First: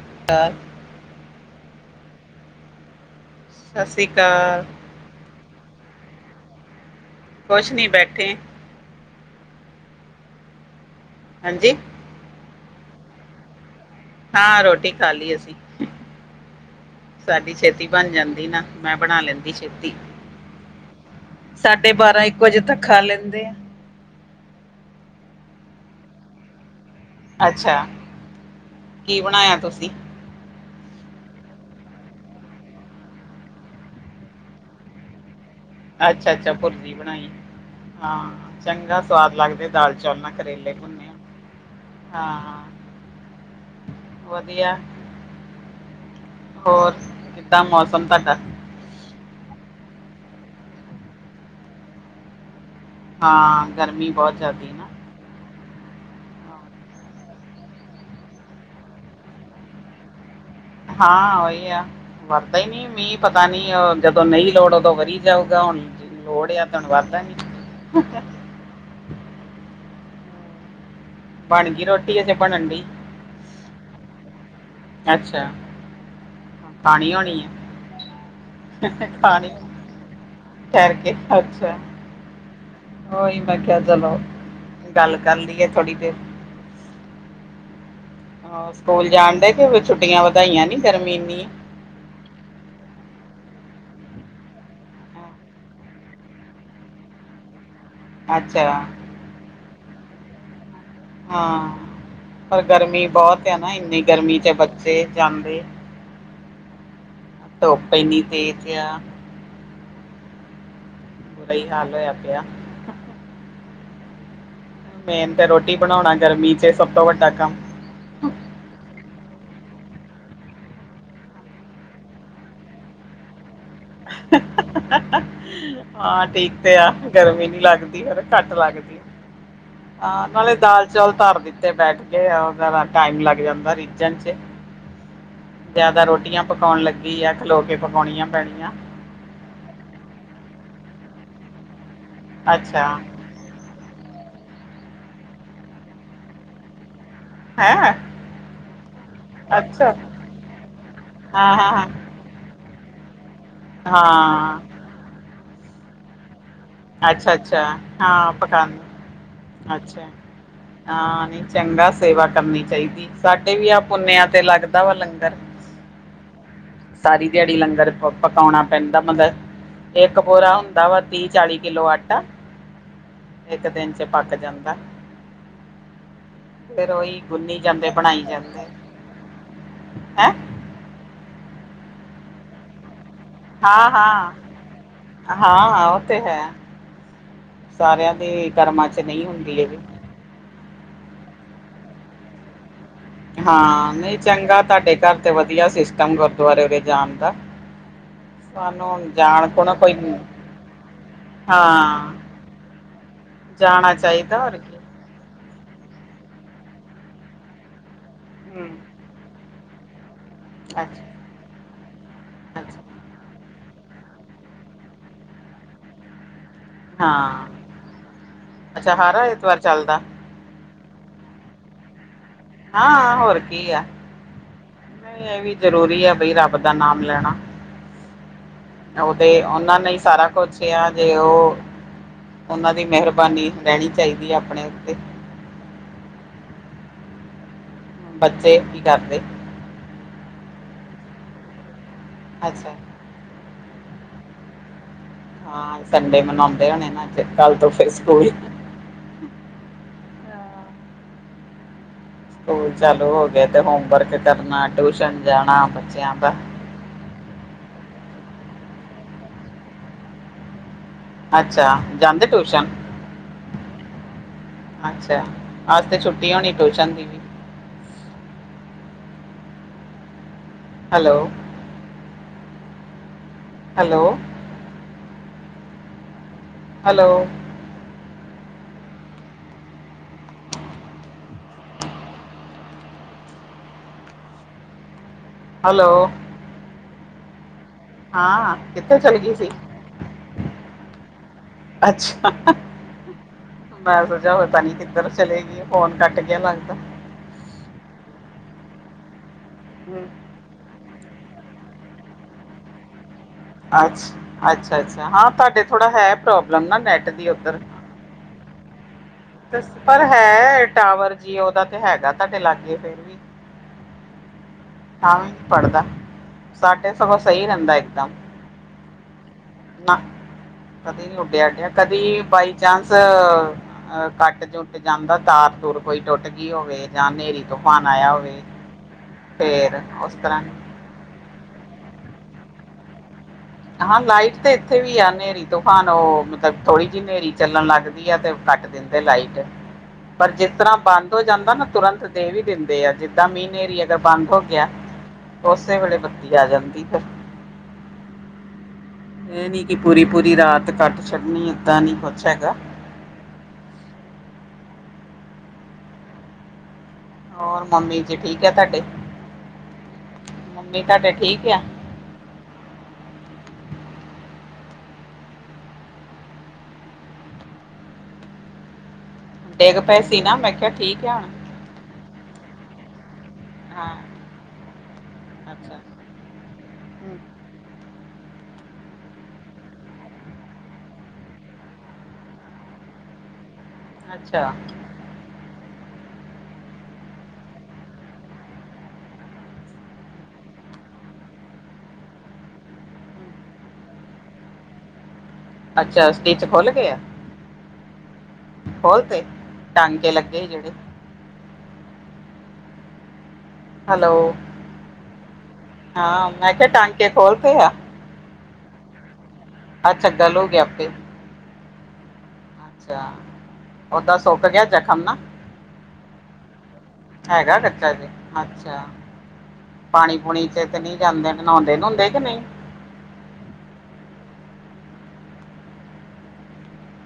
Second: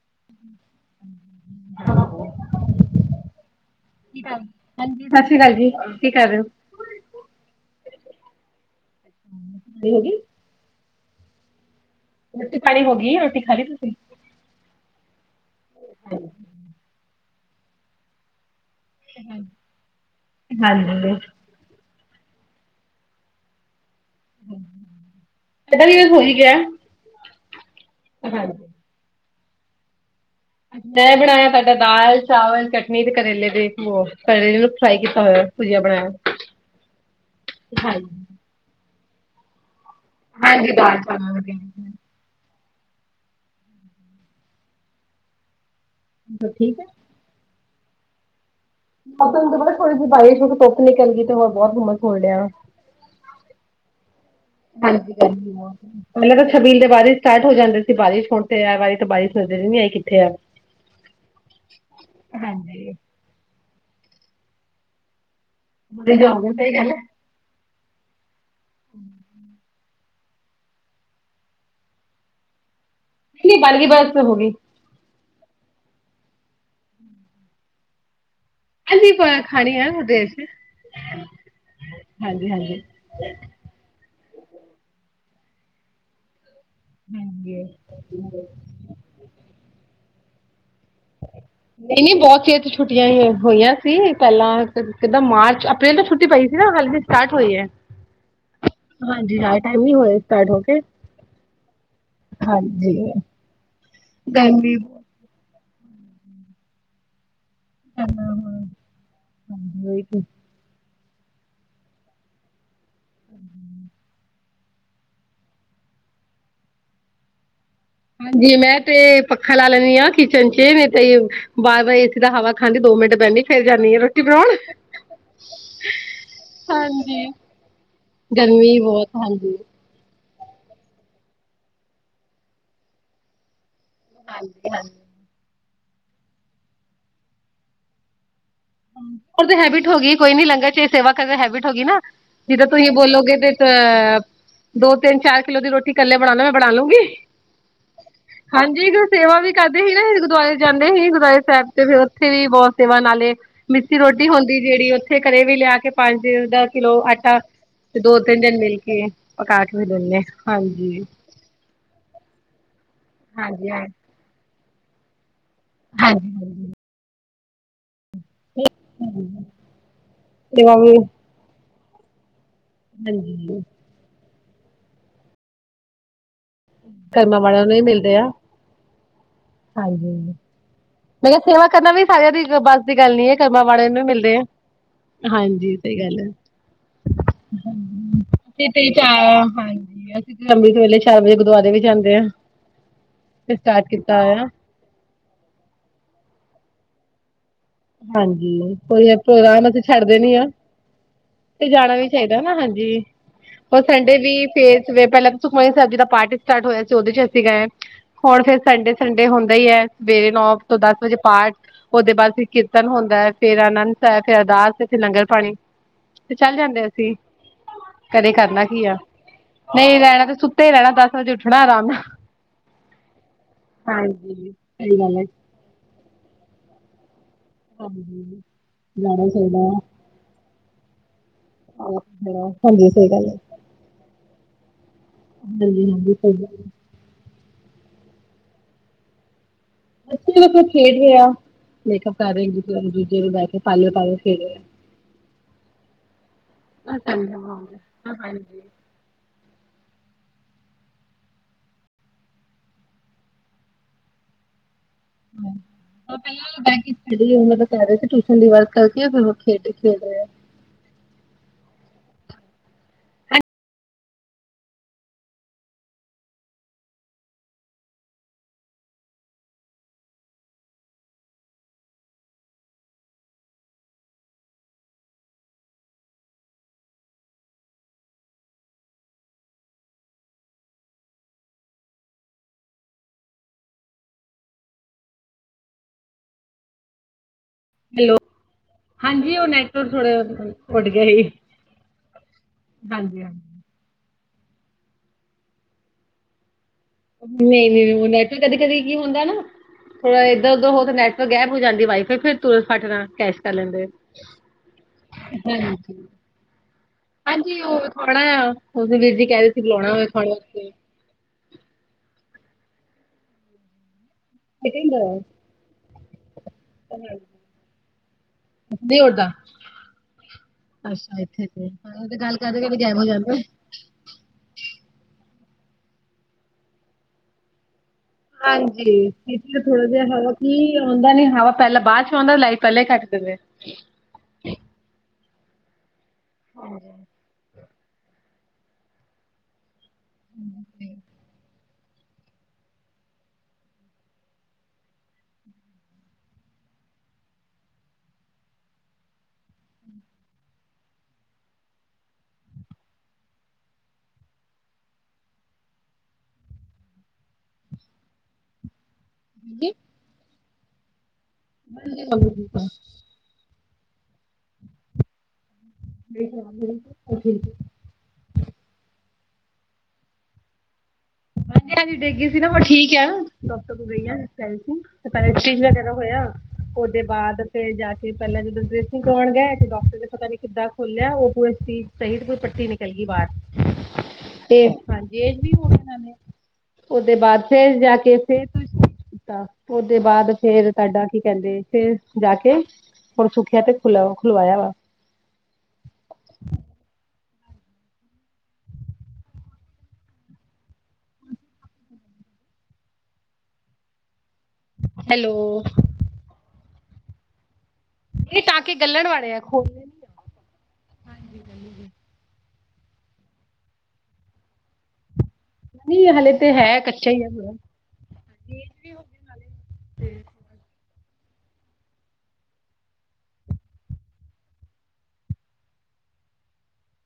[unintelligible] ਸਤਿ ਸ੍ਰੀ ਕਰ ਅਕਾਲ ਹਾਂਜੀ। ਸਤਿ ਸ੍ਰੀ ਅਕਾਲ ਜੀ ਕੀ ਕਰ ਰਹੇ ਹੋ। ਕੁਛ ਨੀ ਬੈਠੇ ਹੋ ਹਾਂਜੀ। ਰੋਟੀ ਪਾਣੀ ਹੋ ਗਈ ਏ ।ਰੋਟੀ ਖਾਲੀ ਹਾਂ, ਰੋਟੀ ਖਾ ਲਈ ਅਸੀਂ ।ਸਾਡੀ ਛੇਤੀ ਬਣ ਜਾਂਦੀ ਨਾ। ਮੈਂ ਬਣਾ ਲੈਂਦੀ ਹਾਂਜੀ ਛੇਤੀ ਸਾਡਾ ।ਸਾਡੇ ਬਰ ਇੱਕੋ ਵਜੇ ਤੱਕ ਖਾ ਲੈਂਦੇ ਆ। ਪਤਾ ਕਿਵੇ ਹੋ ਹੀ ਗਿਆ। ਅੱਛਾ। ਹਾਂਜੀ ਕੀ ਬਣਾਇਆ ਤੁਸੀ? ਮੈਂ ਬਣਾਇਆ, ਤੁਹਾਡਾ ਦਾਲ, ਚਾਵਲ, ਚਟਨੀ ਤੇ ਕਰੇਲੇ ਦੇ ਉਹ ਕਰੇਲੇ ਨੂੰ ਫਰਾਈ ਕੀਤਾ ਹੋਇਆ। ਭੁਜੀਆ ਬਣਾਇਆ। ਅੱਛਾ-ਅੱਛਾ ਭੁਰਜੀ ਬਣਾਈ, ਹਾਂ ਚੰਗਾ ਸਵਾਦ ਲੱਗਦੇ, ਦਾਲ ਚ ਝੋਨਾ ਕਰੇਲੇ ਭੁੰਨੇ ਆ ਹਾਂ। ਵਧੀਆ। ਤੂੰ ਠੀਕ ਏ। ਤਾਂ ਮੌਸਮ ਤਾਡਾ, ਮ ਪਤਾ ਥੋੜੀ ਜੀ ਬਿਸ਼ ਧੁੱਪ ਨਿਕਲ ਗਈ, ਤੇ ਹੋਰ ਬਹੁਤ ਘੁੰਮਸ ਹੋਣ ਡਿਆ ਆ। ਹਾਂ ਗਰਮੀ ਬਹੁਤ ਜ਼ਿਆਦੀ ਨਾ ਹਾਂਜੀ ਕਹਿੰਦੀ, ਪਹਿਲਾਂ ਤਾਂ ਛਬੀਲ ਦੇ ਬਾਰਿਸ਼ ਸਟਾਰਟ ਹੋ ਜਾਂਦੇ ਸੀ, ਬਾਰਿਸ਼ ਹੋਣ ਤੇ ਆ ਵਾਰੀ ਤਾਂ, ਬਾਰਿਸ਼ ਨਜ਼ਰ ਹੀ ਨਹੀਂ ਆਈ ਕਿੱਥੇ ਆ? ਹਾਂ, ਉਹੀ ਆ ਵਰਦਾ ਹੀ ਨਹੀ, ਹਾਂਜੀ ਹੋ ਮੀਂਹ ਪਤਾ ਨੀ, ਜਦੋਂ ਨਹੀਂ ਲੋੜ ਉਦੋਂ ਵਰੀ ਜਾਊਗਾ, ਹੁਣ ਲੋੜ ਗਈ ਆ ਸਹੀ ਹੁਣ ਗੱਲ ਵਰਣ ਬਣਗੀ ਰੋਟੀ, ਅਜੇ ਬਣ ਡਈ ਨਿ ਬਾਲੀ ਬਾਜ਼ ਤੇ ਹੋ ਗਈ। ਅੱਛਾ ਖਾਣੀ ਹੋਣੀ ਆ। ਹਾਂਜੀ ਪਾਣੀ ਖਾਣੀ ਹੈ ਵਿਦੇਸ਼ ਠਹਿਰ ਕੇ, ਅੱਛਾ। ਹਾਂਜੀ ਹਾਂਜੀ ਉਹੀ ਮੈਂ ਕਿਹਾ ਚਲੋ, ਗੱਲ ਕਰ ਲਈਏ ਥੋੜੀ ਦੇਰ। ਹਾਂਜੀ [unintelligible] ਹਾ, ਸਕੂਲ ਜਾਣ ਦੇ ਕਿ ਛੁੱਟੀਆਂ ਵਧਾਈਆਂ ਨੀ। ਨਹੀਂ-ਨਹੀਂ ਬਹੁਤ ਚਿਰ ਤੋ ਛੁੱਟੀਆਂ ਈ ਐ। ਹੋਈਆਂ ਸੀ, ਪਹਿਲਾਂ ਕਿੱਦਾਂ ਹੈ। ਮਾਰਚ ਅਪ੍ਰੈਲ ਤੋਂ ਛੁੱਟੀ ਪਈ ਸੀ, ਨਾ ਹਾਲ ਦੀ ਸਟਾਰਟ ਹੋਈ ਹੈ। ਅੱਛਾ, ਐਮ ਹੀ ਹੋਏ ਸਟਾਰਟ ਹੋ ਕੇ, ਹਾਂ, ਪਰ ਹਾਂਜੀ ਗਰਮੀ ਬਹੁਤ ਆ ਨਾ ਇੰਨੀ ਗਰਮੀ ਚ ਬੱਚੇ ਜਾਂਦੇ। ਧੋਪ ਇੰਨੀ ਤੇਜ ਆ। ਬੁਰਾ ਹੀ ਹਾਲ ਹੋਇਆ ਪਿਆ [unintelligible] ਹੂੰ, ਮੇਨ ਤੇ ਰੋਟੀ ਬਣਾਣਾ ਗਰਮੀ ਚ, ਸਭ ਤੋਂ ਵੱਡਾ ਕੰਮ। ਹਾਂਜੀ ਮੈਂ ਤੇ, ਪੱਖਾ ਲਾ ਲੈਂਦੀ ਆ ਕਿਚਨ ਚ ਨਹੀਂ ਤਾਂ ਬਾਰ-ਬਾਰ ਏਸੀ ਦਾ ਹਵਾ ਖਾਂਦੀ ਦੋ ਮਿੰਟ ਬਹਿੰਦੀ ਜਾਂਦੀ ਆ ਰੋਟੀ ਬਣਾਣ ਹਾਂ ਠੀਕ ਤੇ ਆ ਹਾਂਜੀ। ਗਰਮੀ ਨੀ ਲੱਗਦੀ ਐ, ਘੱਟ ਗਰਮੀ ਲੱਗਦੀ ਬਹੁਤ ਹਾਂਜੀ। ਹਾਂ ਨਾਲੇ ਦਾਲ-ਚੌਲ ਧਰ ਦਿੱਤੇ ਬੈਠ ਕੇ ਟਾਈਮ ਲੱਗ ਜਾਂਦਾ ਰੀ ਹਾਂਜੀ ਹਾਂ ਜਿਆਦਾ ਰੋਟੀਆਂ ਪਕਾਣ ਲੱਗੀ ਆ ਖਲੋ ਕੇ ਪਕਾਣੀਆਂ ਪੈਣੀਆਂ ਉਹ ਤਾਂ ਹੈਬਿਟ ਹੋ ਗਈ, ਕੋਈ ਨੀ ਲੰਗਰ ਚ ਇਹ ਸੇਵਾ ਕਰ ਹੈਬਿਟ ਹੋ ਗਈ ਨਾ ਜਿੱਦਾਂ ਅੱਛਾ ਤੁਸੀਂ ਬੋਲੋਗੇ ਤੇ ਅ ਦੋ ਤਿੰਨ ਚਾਰ ਕਿਲੋ ਦੀ ਰੋਟੀ ਇਕੱਲੇ ਬਣਾਨਣਾ, ਮੈਂ ਬਣਾ ਲੂੰਗੀ ਹੈਂ, ਹਾਂਜੀ ਸੇਵਾ ਵੀ ਕਰਦੇ ਅੱਛਾ ਸੀ, ਨਾ ਗੁਰਦੁਆਰੇ ਜਾਂਦੇ ਸੀ, ਗੁਰਦੁਆਰੇ ਹਾਂ ਸਾਹਿਬ ਹਾਂ ਤੇ ਹਾਂ ਫੇਰ ਉੱਥੇ ਵੀ ਬਹੁਤ ਸੇਵਾ ਨਾਲ ਮਿਸੀ ਰੋਟੀ ਹੁੰਦੀ ਹਾਂ ਜਿਹੜੀ, ਉੱਥੇ ਘਰੇ ਵੀ ਲਿਆ ਕੇ ਪੰਜ ਦਾ ਕਿਲੋ ਅੱਛਾ ਆਟਾ ਅੱਛਾ ਤੇ ਦੋ ਹਾਂ ਤਿੰਨ ਦਿਨ ਪਕਾਨ ਮਿਲ ਕੇ ਪਕਾ ਕੇ ਵੀ ਅੱਛਾ ਦੇ ਹਾਂਜੀ ਹਾਂ ਨਹੀਂ ਚੰਗਾ ਸੇਵਾ ਕਰਨੀ ਚਾਹੀਦੀ, ਸਾਡੇ ਵੀ ਹਾਂਜੀ ਆਹ ਪੁੁੰਨਿਆ ਤੇ ਲੱਗਦਾ ਵਾ ਲੰਗਰ ਹਾਂਜੀ-ਹਾਂਜੀ, ਸਾਰੀ ਦਿਹਾੜੀ ਲੰਗਰ ਪਕਾਣਾ ਪੈਂਦਾ, ਮਤਲਬ ਇੱਕ ਪੋਰਾ ਸੇਵਾ ਹੁੰਦਾ ਵੀ ਵਾ ਤੀਹ ਚਾਲੀ ਕਿਲੋ ਆਟਾ ਹਾਂਜੀ ਇੱਕ ਦਿਨ 'ਚ ਪੱਕ ਜਾਂਦਾ। ਫੇਰ ਉਹੀ ਕਰਮਾਂ ਗੁੰਨੀ ਜਾਂਦੇ ਬਣਾਈ ਜਾਂਦੇ ਹਾਂਜੀ ਹੈਂ ਮੈਂ ਕਿਹਾ ਸੇਵਾ ਕਰਨਾ, ਵੀ ਸਾਰਿਆਂ ਦੀ ਬੱਸ ਦੀ ਗੱਲ ਨੀ ਹੈ ਕਰਮਾਂ ਵਾਲੇ ਹਾਂ ਨੂੰ ਵੀ ਹਾਂ ਮਿਲਦੇ ਆ, ਹਾਂ ਹਾਂਜੀ ਹਾਂ ਉਹ ਸਹੀ ਗੱਲ ਤੇ ਹੈ ਹ ਸਾਰਿਆਂ ਦੇ ਕਰਮਾਂ ਤੇ ਚ ਨਹੀਂ ਚਾਰ ਹੁੰਦੀ ਇਹ ਵੀ ਹਾਂਜੀ, ਅਸੀ ਅੰਮ੍ਰਿਤ ਵੇਲੇ ਚਾਰ ਵਜੇ ਗੁਰਦੁਆਰੇ ਵਿੱਚ ਜਾਂਦੇ ਆ ਹਾਂ ਨਹੀਂ ਚੰਗਾ ਤੁਹਾਡੇ ਘਰ ਤੇ ਵਧੀਆ, ਸਿਸਟਮ ਗੁਰਦੁਆਰੇ ਜਾਣ ਦਾ ਹਾਂਜੀ, ਸਾਨੂੰ ਹੁਣ ਕੋਈ ਜਾਣ ਕੋ ਪ੍ਰੋਗਰਾਮ ਨਾ ਅਸੀਂ ਕੋਈ ਛੱਡ ਦੇ ਨੀ ਆ ਤੇ ਜਾਣਾ ਵੀ ਹਾਂ ਚਾਹੀਦਾ ਨਾ, ਹਾਂਜੀ। ਹੋਰ ਜਾਣਾ ਸੰਡੇ ਚਾਹੀਦਾ ਵੀ ਹੋਰ ਕੀ ਫੇ ਪਹਿਲਾਂ 'ਸੁਖਮਨੀ ਸਾਹਿਬ'ਜੀ ਦਾ ਪਾਠ ਸਟਾਰਟ ਹੋਇਆ ਸੀ। ਉਹਦੇ'ਚ ਅਸੀਂ ਗਏ ਹੁਣ ਫੇਰ ਹਮ ਸੰਡੇ-ਸੰਡੇ ਹੁੰਦਾ ਹੀ ਹੈ ਸਵੇਰੇ ਨੌ, ਤੋਂ ਦਸ ਵਜੇ ਅੱਛਾ ਪਾਠ, ਉਹਦੇ ਬਾਅਦ ਫੇਰ ਕਿਰ ਅੱਛਾ ਹੁੰਦਾ ਫੇਰ ਆਨੰਦ ਸਾਹਿਬ, ਫੇਰ ਅਰਦਾਸ ਫੇਰ ਲੰਗਰ ਪਾਣੀ ਤੇ, ਚੱਲ ਜਾਂਦੇ ਅਸੀਂ ਹਾਂ ਘਰੇ ਕਰਨਾ ਕੀ ਅੱਛਾ ਆ। ਹਰ ਐਤਵਾਰ ਨਹੀਂ ਚੱਲਦਾ ਰਹਿਣਾ ਤੇ ਸੁੱਤੇ ਹੀ ਰਹਿਣਾ ਦਸ ਵਜੇ ਉੱਠਣਾ ਆਰਾਮ ਨਾਲ ਹਾਂ, ਹੋਰ ਕੀ ਆ। ਹਾਂਜੀ ਸਹੀ ਗੱਲ ਹੈ ਨਹੀਂ, ਇਹ ਵੀ ਜਰੂਰੀ ਹੈ ਬਈ, ਰੱਬ ਦਾ ਨਾਮ ਲੈਣਾ ਹਾਂਜੀ ਉਹ ਜਾਣਾ ਤੇ, ਚਾਹੀਦਾ ਉਹਨਾਂ ਨੇ ਸਾਰਾ ਕੁਛਿਆ ਜੇ 'ਉਹ ਉਹਨਾਂ ਦੀ ਹਾਂਜੀ ਸਹੀ ਮਿਹਰਬਾਨੀ ਰਹਿਣੀ ਚਾਹੀਦੀ ਆ, ਆਪਣੇ ਉੱਤੇ। ਹ, ਹਾਂਜੀ-ਹਾਂਜੀ, ਸਹੀ ਗੱਲ ਬੱਚੇ, ਕੀ ਕਰਦੇ? ਬੱਚੇ, ਵੇਖੋ ਖੇਡ ਰਹੇ ਆ। ਮੇਕਅੱਪ ਕਰ ਰਹੇ ਅੱਛਾ ਆ, ਏਕ- ਦੂਜੇ ਨੂੰ ਲੈਕੇ। ਪਾਰਲਰ-ਪਾਰਲਰ ਖੇਡ ਰਹੇ ਆ। ਹਾਂ, ਸੰਡੇ ਮਨਾਉਂਦੇ ਹੋਣੇ ਨਾ ਏਥੇ ਕੱਲ ਤੋਂ, ਫਿਰ ਸਕੂਲ ਸਕੂਲ ਚਾਲੂ ਹੋ ਗਏ ਤੇ, ਹੋਮ ਵਰਕ ਕਰਨਾ ਟਿਊਸ਼ਨ ਹ, ਜਾਣਾ ਬੱਚਿਆਂ ਦਾ ਪਹਿਲਾ ਵਾਲਾ ਬੈਂਕ'ਚ ਕਹਿ ਰਹੇ ਸੀ! ਉਹਨਾ ਦਾ ਕਹਿ ਰਹੇ ਸੀ ਕਿ ਚੰਡੀ ਵਾਰ ਕਰਕੇ, ਫਿਰ ਉਹ ਖੇਡ-ਖੇਲ ਰਹਿਆ। ਅੱਛਾ! ਜਾਂਦੇ ਟਿਊਸ਼ਨ? ਅੱਛਾ! ਆਜ ਤੇ, ਛੁੱਟੀ ਹੋਣੀ ਟਿਊਸ਼ਨ ਦੀ ਵੀ। [inaudible] Hello! Hello! Hello! Hello! Hello! ਹਾਂ ਕਿੱਥੇ ਚਲ ਗਈ ਹਾਂਜੀ, ਉਹ ਸੀ ਨੈਟਵਰਕ ਥੋੜੇ ਉੱਡ ਗਿਆ ਸੀ ਅੱਛਾ, ਹਾਂਜੀ ਬਸ ਪਤਾਂ ਨੀ ਕਿੱਧਰ ਚਲੇਗੀ, ਫੋਨ ਕੱਟ ਗਿਆ ਲੱਗਦਾ! ਨਹੀਂ- ਨਹੀਂ- ਨਹੀਂ, ਉਹ ਨੈਟਵਰਕ ਕਦੀ- ਕਦੀ ਕੀ ਹੁੰਦਾ ਨਾ, ਹੂੰ। ਥੋੜਾ ਇੱਧਰ- ਉਧਰ ਹੋ, ਤੇ ਨੈਟਵਰਕ ਗੈਬ ਹੋ ਜਾਂਦ ਵਾਈ-ਫਾਈ ਫਿਰ [unintelligible] ਕੱਟ ਜ ਅੱਛਾ, ਅੱਛਾ-ਅੱਛਾ ਹਾਂ, ਤੁਹਾਡੇ ਥੋੜਾ ਹੈ ਪ੍ਰੋਬਲਮ ਨਾ ਨੈਟ ਦੀ ਉੱਧਰ। ਹਾਂਜੀ, ਓਹ ਥੋੜਾ ਉਸਦੇ ਵੀਰ ਜੀ ਕਹਿ ਰਹੇ ਸੀ ਬੁਲਾਉਣਾ ਪਰ ਹੋਵੇ ਥੋੜੇ ਹੈ। ਵਾਸਤੇ ਟਾਵਰ ਜੀਓ ਤੇ, ਹੈਗਾ ਤੁਹਾਡੇ ਲਾਗੇ। ਫਿਰ ਵੀ ਤਾਂ ਵੀ, ਨੀ, ਪੜਦਾ। ਸਾਡੇ ਸਗੋਂ ਸਹੀ ਰਹਿੰਦਾ ਇਹਦਾਂ। ਨਹੀਂ ਉਡਦਾ ਕਦੇ ਨੀ ਉੱਡਿਆ- ਆਡਿਆ ਕਦੇ ਕਰਦੇ ਕਰਦੇ ਬਾਈਚਾਂਸ ਗਾਇਬ ਹੋ ਜਾਂਦਾ। ਹੈ। ਕੱਟ- ਕੁੱਟ ਜਾਂਦਾ ਤਾਰ ਤਾਰ ਤੂਰ ਟੁੱਟ ਗਈ ਹੋਵੇ, ਜਾਂ, ਹਨੇਰੀ- ਤੁਫਾਨ ਹਾਂਜੀ। ਇੱਥੇ ਥੋੜਾ ਜਿਹਾ ਉਸ ਹਵਾ ਤਰ੍ਹਾਂ ਕੀ, ਆਉਂਦਾ ਨੀ ਹਵਾ ਪਹਿਲਾਂ ਬਾਅਦਯ'ਚ ਆਉਂਦਾ ਲਾਇ ਈ ਪਹਿਲਾਂ ਕੱਟ ਦੇਂਦੇ। ਹਾਂ, ਲਾਈਟ ਤੇ ਇੱਥੇ ਵੀ ਆ ਹਨੇਰੀ-ਤੂਫਾਨ 'ਉਹ ਮਤਲਬ ਥੋੜ੍ਹੀ ਜਿਹੀ ਹਨੇਰੀ ਚੱਲਣ ਲੱਗ ਤੇ, ਕੱਟ ਦਿੰਦੇ ਲਾਈਟ। ਪਰ, ਜਿਸ ਤਰ੍ਹਾਂ ਬੰਦ ਹੋ ਜਾਂਦਾ ਨਾ ਤੁਰੰਤ ਦੇ ਵੀ ਦਿੰਦੇ ਆ। ਜਿੱਦਾਂ, ਮੀਂਹ, ਹਨੇਰੀ ਅਗਰ ਬੰਦ ਹੋ ਗਿਆ ਓਸੇ ਵੇਲੇ ਬੱਤੀ ਆ ਜਾਂਦੀ ਫਿਰ! ਇਹ ਨੀ ਕਿ, ਪੂਰੀ- ਪੂਰੀ ਰਾਤ ਕੱਟ ਛੱਡਣੀ, ਏਦਾਂ ਨੀ ਕੁਛ ਹੈਗਾ। [inaudible] ਹੋਰ, ਮੰਮੀ ਜੀ, ਠੀਕ ਐ? ਤੁਹਾਡੇ। ਕੀ? ਮੰਮੀ, ਤੁਹਾਡੇ ਠੀਕ ਆ [inaudible] [inaudible] ਡੇਗ ਪਏ ਸੀ ਨਾ ਮੈਂ ਕਿਹਾ [inaudible] [inaudible] ਹਾਂ ਅੱਛਾ ਉਹਦੇ ਬਾਅਦ ਫੇਰ ਜਾ ਕੇ ਤੇ ਪਹਿਲਾਂ ਜਦੋਂ ਕਰਵਾਉਣ ਗਏ ਤੇ ਡਾਕਟਰ ਨੇ ਪਤਾ ਨੀ ਕਿੱਦਾਂ ਖੋਲਿਆ ਉਹ ਪੂਰੇ ਸਹੀ ਕੋਈ ਪੱਟੀ ਨਿਕਲ ਗਈ ਬਾਹਰ ਅੱਛਾ ਤੇ ਹਾਂਜੀ ਏਜ ਵੀ ਹੋਣਨਾਂ ਨੇ ਉਹਦੇ ਬਾਅਦ ਫੇਰ ਜਾ ਕੇ ਫਿਰ ਉਹਦੇ ਬਾਅਦ ਫੇਰ ਤੁਹਾਡਾ ਕੀ ਕਹਿੰਦੇ ਫਿਰ ਜਾ ਕੇ ਹੋਣ ਸੁਖਿਆ ਤੇ ਖੁਲਵਾਇਆ ਵਾ ਅੱਛਾ ਸਟਿਚ ਖੁੱਲ ਗਏ ਆ ਹੋਰ ਤੇ ਟਾਂਕੇ ਲੱਗੇ ਜਿਹੜੇ ਹੈਲੋ ਹੈਲੋ ਹਾਂ ਮੈਂ ਕਿਹਾ ਟਾਂਕੇ ਖੋਲ ਤੇ ਆ ਇਹ ਟਾਂਕੇ ਗੱਲਣ ਵਾਲੇ ਆ ਖੋਲਣੇ ਅੱਛਾ ਗੱਲ ਹੋ ਗਏ ਆਪੇ ਅੱਛਾ ਓਦਾਂ ਸੁੱਕ ਗਿਆ ਜਖ਼ਮ ਨਾ ਨਹੀਂ ਨਹੀਂ ਹਲੇ ਤੇ ਹੈ ਕੱਚਾ ਹੀ ਆ ਪੂਰਾ ਹੈਗਾ ਕੱਚਾ ਜ ਅੱਛਾ ਹਲੇ ਪਾਣੀ ਪੂਣੀ ਚ ਤੇ ਨਹੀਂ ਜਾਂਦੇ ਨਹਾਉਦੇ ਨੁਉਦੇ ਕਿ ਨਹੀਂ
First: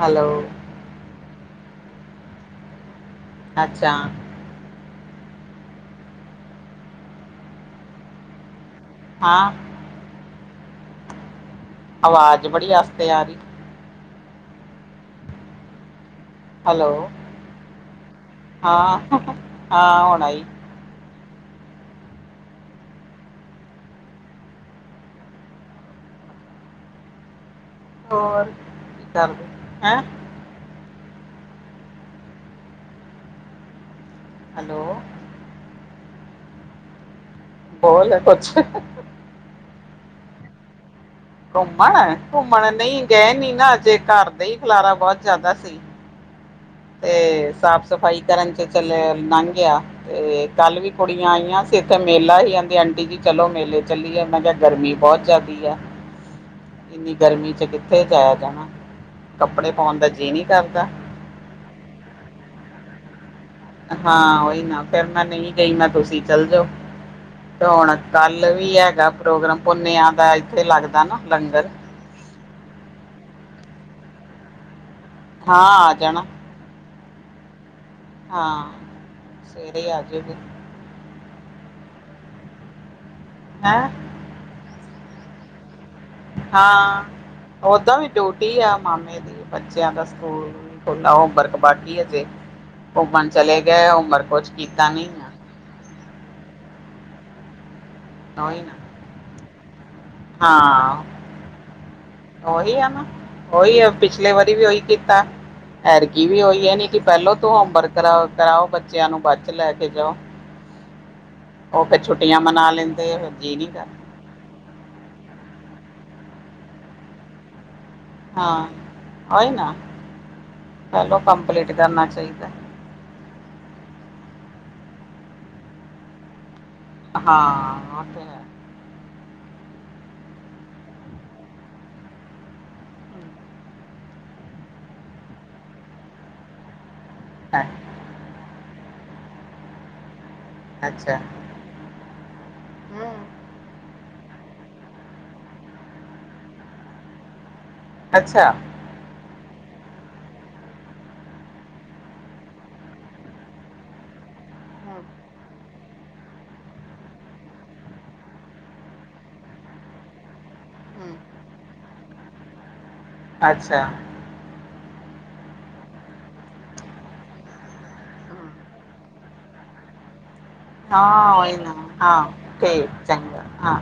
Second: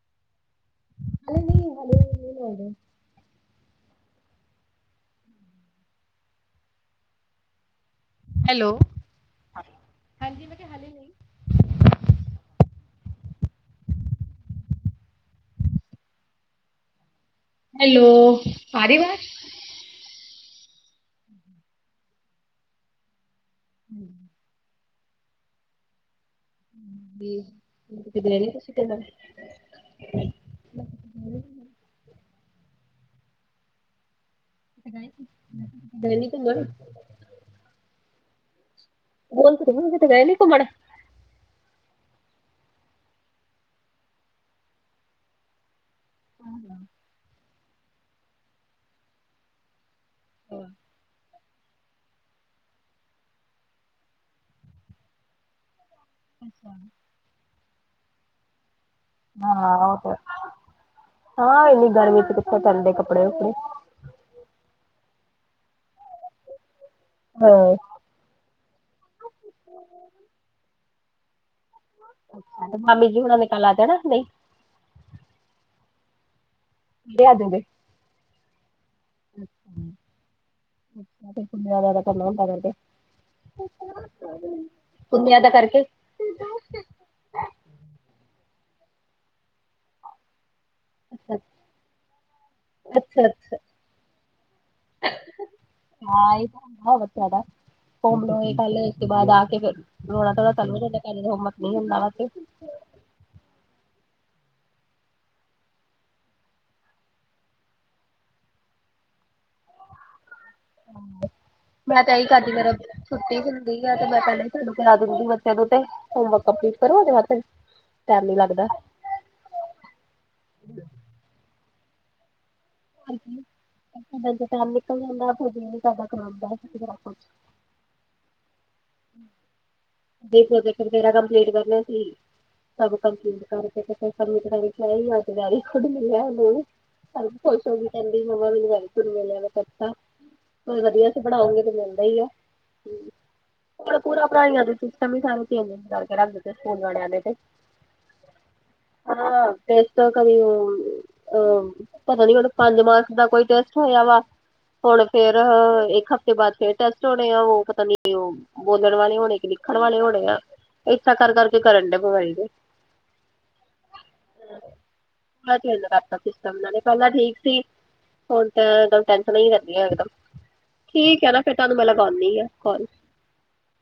ਹੈਲੋ [inaudible] ਅੱਛਾ ਹੈਲੋ ਹਾਂ ਹੱਲੇ ਨਹੀਂ। ਆਵਾਜ਼ ਬੜੀ ਆਸਤੇ ਆ ਰਹੀ ਹੈਲੋ ਹੈਲੋ ਆ ਰਹੀ ਹਾਂ ਆਵਾਜ਼ ਹਾਂ ਹੁਣ ਆਣਾਈ [inaudible] ਹੋਰ ਕੀ ਕਰਦੇ [inaudible] ਹੈਂ ਹੈਲੋ। ਹੈਲੋ ਗਏ ਨਹੀਂ ਘੁੰਮਣ। ਬੋਲ ਕੁਛ। ਮੈਂ ਤਾਂ ਇਹੀ ਕਹਿੰਦੀ ਸੀ ਕਿਤੇ ਗਏ ਨਹੀਂ ਘੁੰਮਣ। ਘੁੰਮਣ ਘੁੰਮਣ ਨਹੀਂ ਗਏ ਨੀ ਨਾ ਅਜੇ ਘਰ ਦਾ ਹੀ ਖੁਲਾਰਾ ਬਹੁਤ ਜ਼ਿਆਦਾ ਸੀ। ਤੇ ਸਾਫ਼ ਸਫ਼ਾਈ ਕਰਨ 'ਚ ਚੱਲ ਲੰਘ ਗਿਆ ਤੇ ਕੱਲ ਵੀ ਕੁੜੀਆਂ ਆਈਆਂ। ਇੱਥੇ ਇੱਕ ਮੇਲਾ ਸੀ ਆਉਂਦੇ ਆਂਟੀ ਜੀ ਚਲੋ ਮੇਲੇ ਚੱਲੀ ਮੈਂ ਕਿਹਾ ਗਰਮੀ ਬਹੁਤ ਜ਼ਿਆਦਾ ਆ। ਇੰਨੀ ਗਰਮੀ 'ਚ ਕਿੱਥੇ ਜਾਇਆ ਜਾਣਾ। ਕੱਪੜੇ ਹਾਂ ਪਾਉਣ ਦਾ ਜੀਅ ਨਹੀਂ ਕਰਦਾ । ਨਹੀਂ ਗਰਮੀ ਚ ਕਿੱਥੇ ਚੱਲਦੇ ਕੱਪੜੇ ਇੱਥੇ। ਹਾਂ ਉਹੀ ਨਾ ਫੇਰ ਮੈਂ ਨਹੀਂ ਗਈ ਮੈਂ ਕਿਹਾ ਤੁਸੀਂ ਚੱਲ ਜਾਓ। ਤੇ ਹਾਂ ਹੁਣ ਕੱਲ ਵੀ ਹੈਗਾ ਪ੍ਰੋਗਰਾਮ ਪੁੰਨਿਆਂ ਦਾ ਇੱਥੇ ਲੱਗਦਾ ਨਾ ਲੰਗਰ। ਹਾਂ ਮਾਮੀ ਜੀ ਹੋਰਾਂ ਨੇ ਕੱਲ ਆ ਜਾਣਾ ਨਹੀਂ। ਹਾਂ ਆ ਜਾਣਾ। ਲਿਆ ਦਿੰਦੇ। ਹਾਂ ਸਵੇਰੇ ਆਜੇ ਗੀ। ਪੁੰਨਿਆਂ ਦਾ ਕਰਕੇ। ਹਾਂ ਓਦਾਂ ਵੀ ਡਿਊਟੀ ਆ ਮਾਮੇ ਦੀ ਬੱਚਿਆਂ ਦਾ ਸਕੂਲ। ਖੁੱਲਾ ਉਹ ਅੱਛਾ ਬਰਕਬਠੀ ਅਜੇ। ਅੱਛਾ ਘੁੰਮਣ ਅੱਛਾ ਚਲੇ ਗਏ ਉਮਰ ਕੁਛ ਕੀਤਾ ਨਹੀਂ ਆ। ਹਾਂ ਇਹੀ ਹੋਰ ਵਧੀਆ। ਹੋਮ ਤੋਂ ਇਹ ਉਹੀ ਨਾ ਕੱਲ ਇਸ ਤੋਂ ਬਾਅਦ ਆ ਕੇ ਫਿਰ। ਰੌਲਾ ਧੋਲਾ ਸਾਨੂੰ ਵੀ ਤੁਹਾਡੇ ਹਾਂ ਕੰਮ ਤੇ ਲਾਕੇ। ਡਿਲੀਵਰੀ ਵੀ ਉਹੀ ਕੀਤਾ। ਐਤਕੀ ਵੀ ਉਹੀ ਉਹਨੇ ਕਿ ਪਹਿਲੋਂ ਤੂੰ ਹੋਮਵਰਕ ਕਰਾ ਕਰਾਓ ਬੱਚਿਆਂ ਨੂੰ ਬਾਅਦ 'ਚ ਲੈ ਕੇ ਜਾਓ। ਉਹ ਮੈਂ ਫਿਰ ਤੇ ਇਹੀ ਛੁੱਟੀਆਂ ਕਰਦੀ ਮਨਾ ਫਿਰ ਲੈਂਦੇ ਆ ਫਿਰ ਛੁੱਟੀ ਜੀਅ ਨੀ ਹੁੰਦੀ ਆ ਕਰਦਾ ਤੇ ਮੈਂ ਪਹਿਲਾਂ ਹੀ ਤੁਹਾਨੂੰ। ਕਰਾ ਦਿੰਦੀ ਬੱਚਿਆਂ ਤੋਂ ਉੱਤੇ ਹੋਮਵਰਕ ਕੰਮਪਲੀਟ ਕਰੋ। ਉਹ ਦੇ ਬਾਅਦ ਫਿਰ। ਟਾਈਮ ਨੀ ਹਾਂ ਲੱਗਦਾ ਉਹੀ ਨਾ ਪਹਿਲੋ ਕੰਪਲੀਟ ਕਰਨਾ ਚਾਹੀਦਾ ਹੈ। ਹਾਂਜੀ ਫੇਰ ਬੱਚਿਆਂ ਦਾ ਟਾਈਮ ਨਿਕਲ ਜਾਂਦਾ ਕੁਝ ਜੀਅ ਨਹੀਂ ਕਰਦਾ ਖਾਣ ਦਾ। ਹਾਂ ਆਹ ਤੇ ਹੈ। ਜੀ ਪ੍ਰੋਜੈਕਟ ਵਗੈਰਾ ਕੰਪਲੀਟ ਕਰਨੇ ਸੀ। ਸਭ ਕੰਪਲੀਟ ਕਰਕੇ ਤੇ ਫਿਰ ਸਾਨੂੰ ਇੱਕ ਕਰਕੇ ਅਰਜ਼ੀ ਖੁਦ ਨਹੀਂ ਹੈ ਉਹ ਨੂੰ। ਸਾਨੂੰ ਹੈ ਖੁਸ਼ ਹੋ ਕੇ ਕਹਿੰਦੀ ਮੰਮਾ ਮੈਨੂੰ ਵਰਕ ਮਿਲਿਆ ਮੈਂ ਕਰਤਾ। ਹੋਰ ਵਧੀਆ ਅੱਛਾ ਤੁਸੀਂ ਬਣਾਓਗੇ ਤੇ ਮਿਲਦਾ ਹੀ ਆ। ਹੂੰ, ਹੁਣ ਤੇ ਪੂਰਾ ਪੜ੍ਹਾਇਆ ਦੇ ਸਿਸਟਮ ਹੀ ਸਾਰੇ ਚੇਂਜ ਕਰਕੇ ਰੱਖ ਦਿੱਤੇ ਸਕੂਲ ਵਾਲਿਆਂ ਨੇ ਤੇ। ਅੱਛਾ ਹਾਂ ਸਿਸਟਮ ਕਮੀ ਹੋਊਗੀ। ਹੂੰ ਪਤਾ ਨੀ ਹੁਣ ਪੰਜ ਮਾਰਚ ਦਾ ਕੋਈ ਟੈਸਟ ਹੋਇਆ ਵਾ। ਹੁਣ ਫੇਰ ਇੱਕ ਹਫਤੇ ਬਾਅਦ ਫੇਰ ਟੈਸਟ ਹੋਣੇ ਆ ਉਹ ਪਤਾ ਨੀ ਉਹ। ਬੋਲਣ ਵਾਲੇ ਹੋਣੇ ਕਿ ਲਿਖਣ ਵਾਲੇ ਹੋਣੇ ਆ ਏ ਤਾਂ ਕਰ ਕਰਕੇ ਕਰਨ ਡੇ ਬਿਮਾਰੀ ਦੇ। ਅੱਛਾ। ਹੁਣ ਚੇਂਜ ਕਰਤਾ ਸਿਸਟਮ ਇਹਨਾ ਨੇ ਪਹਿਲਾਂ ਠੀਕ ਸੀ। ਹੁਣ ਤਾਂ ਕੰਨਟੈਕਟ ਨਾਲ ਹੀ ਰਹਿੰਦੀ ਆ ਇਨਕਮ। ਹਾਂ ਉਹੀ ਨਾ ਹਾਂ ਕੋਲ ਠੀਕ ਚੰਗਾ ਹਾਂ।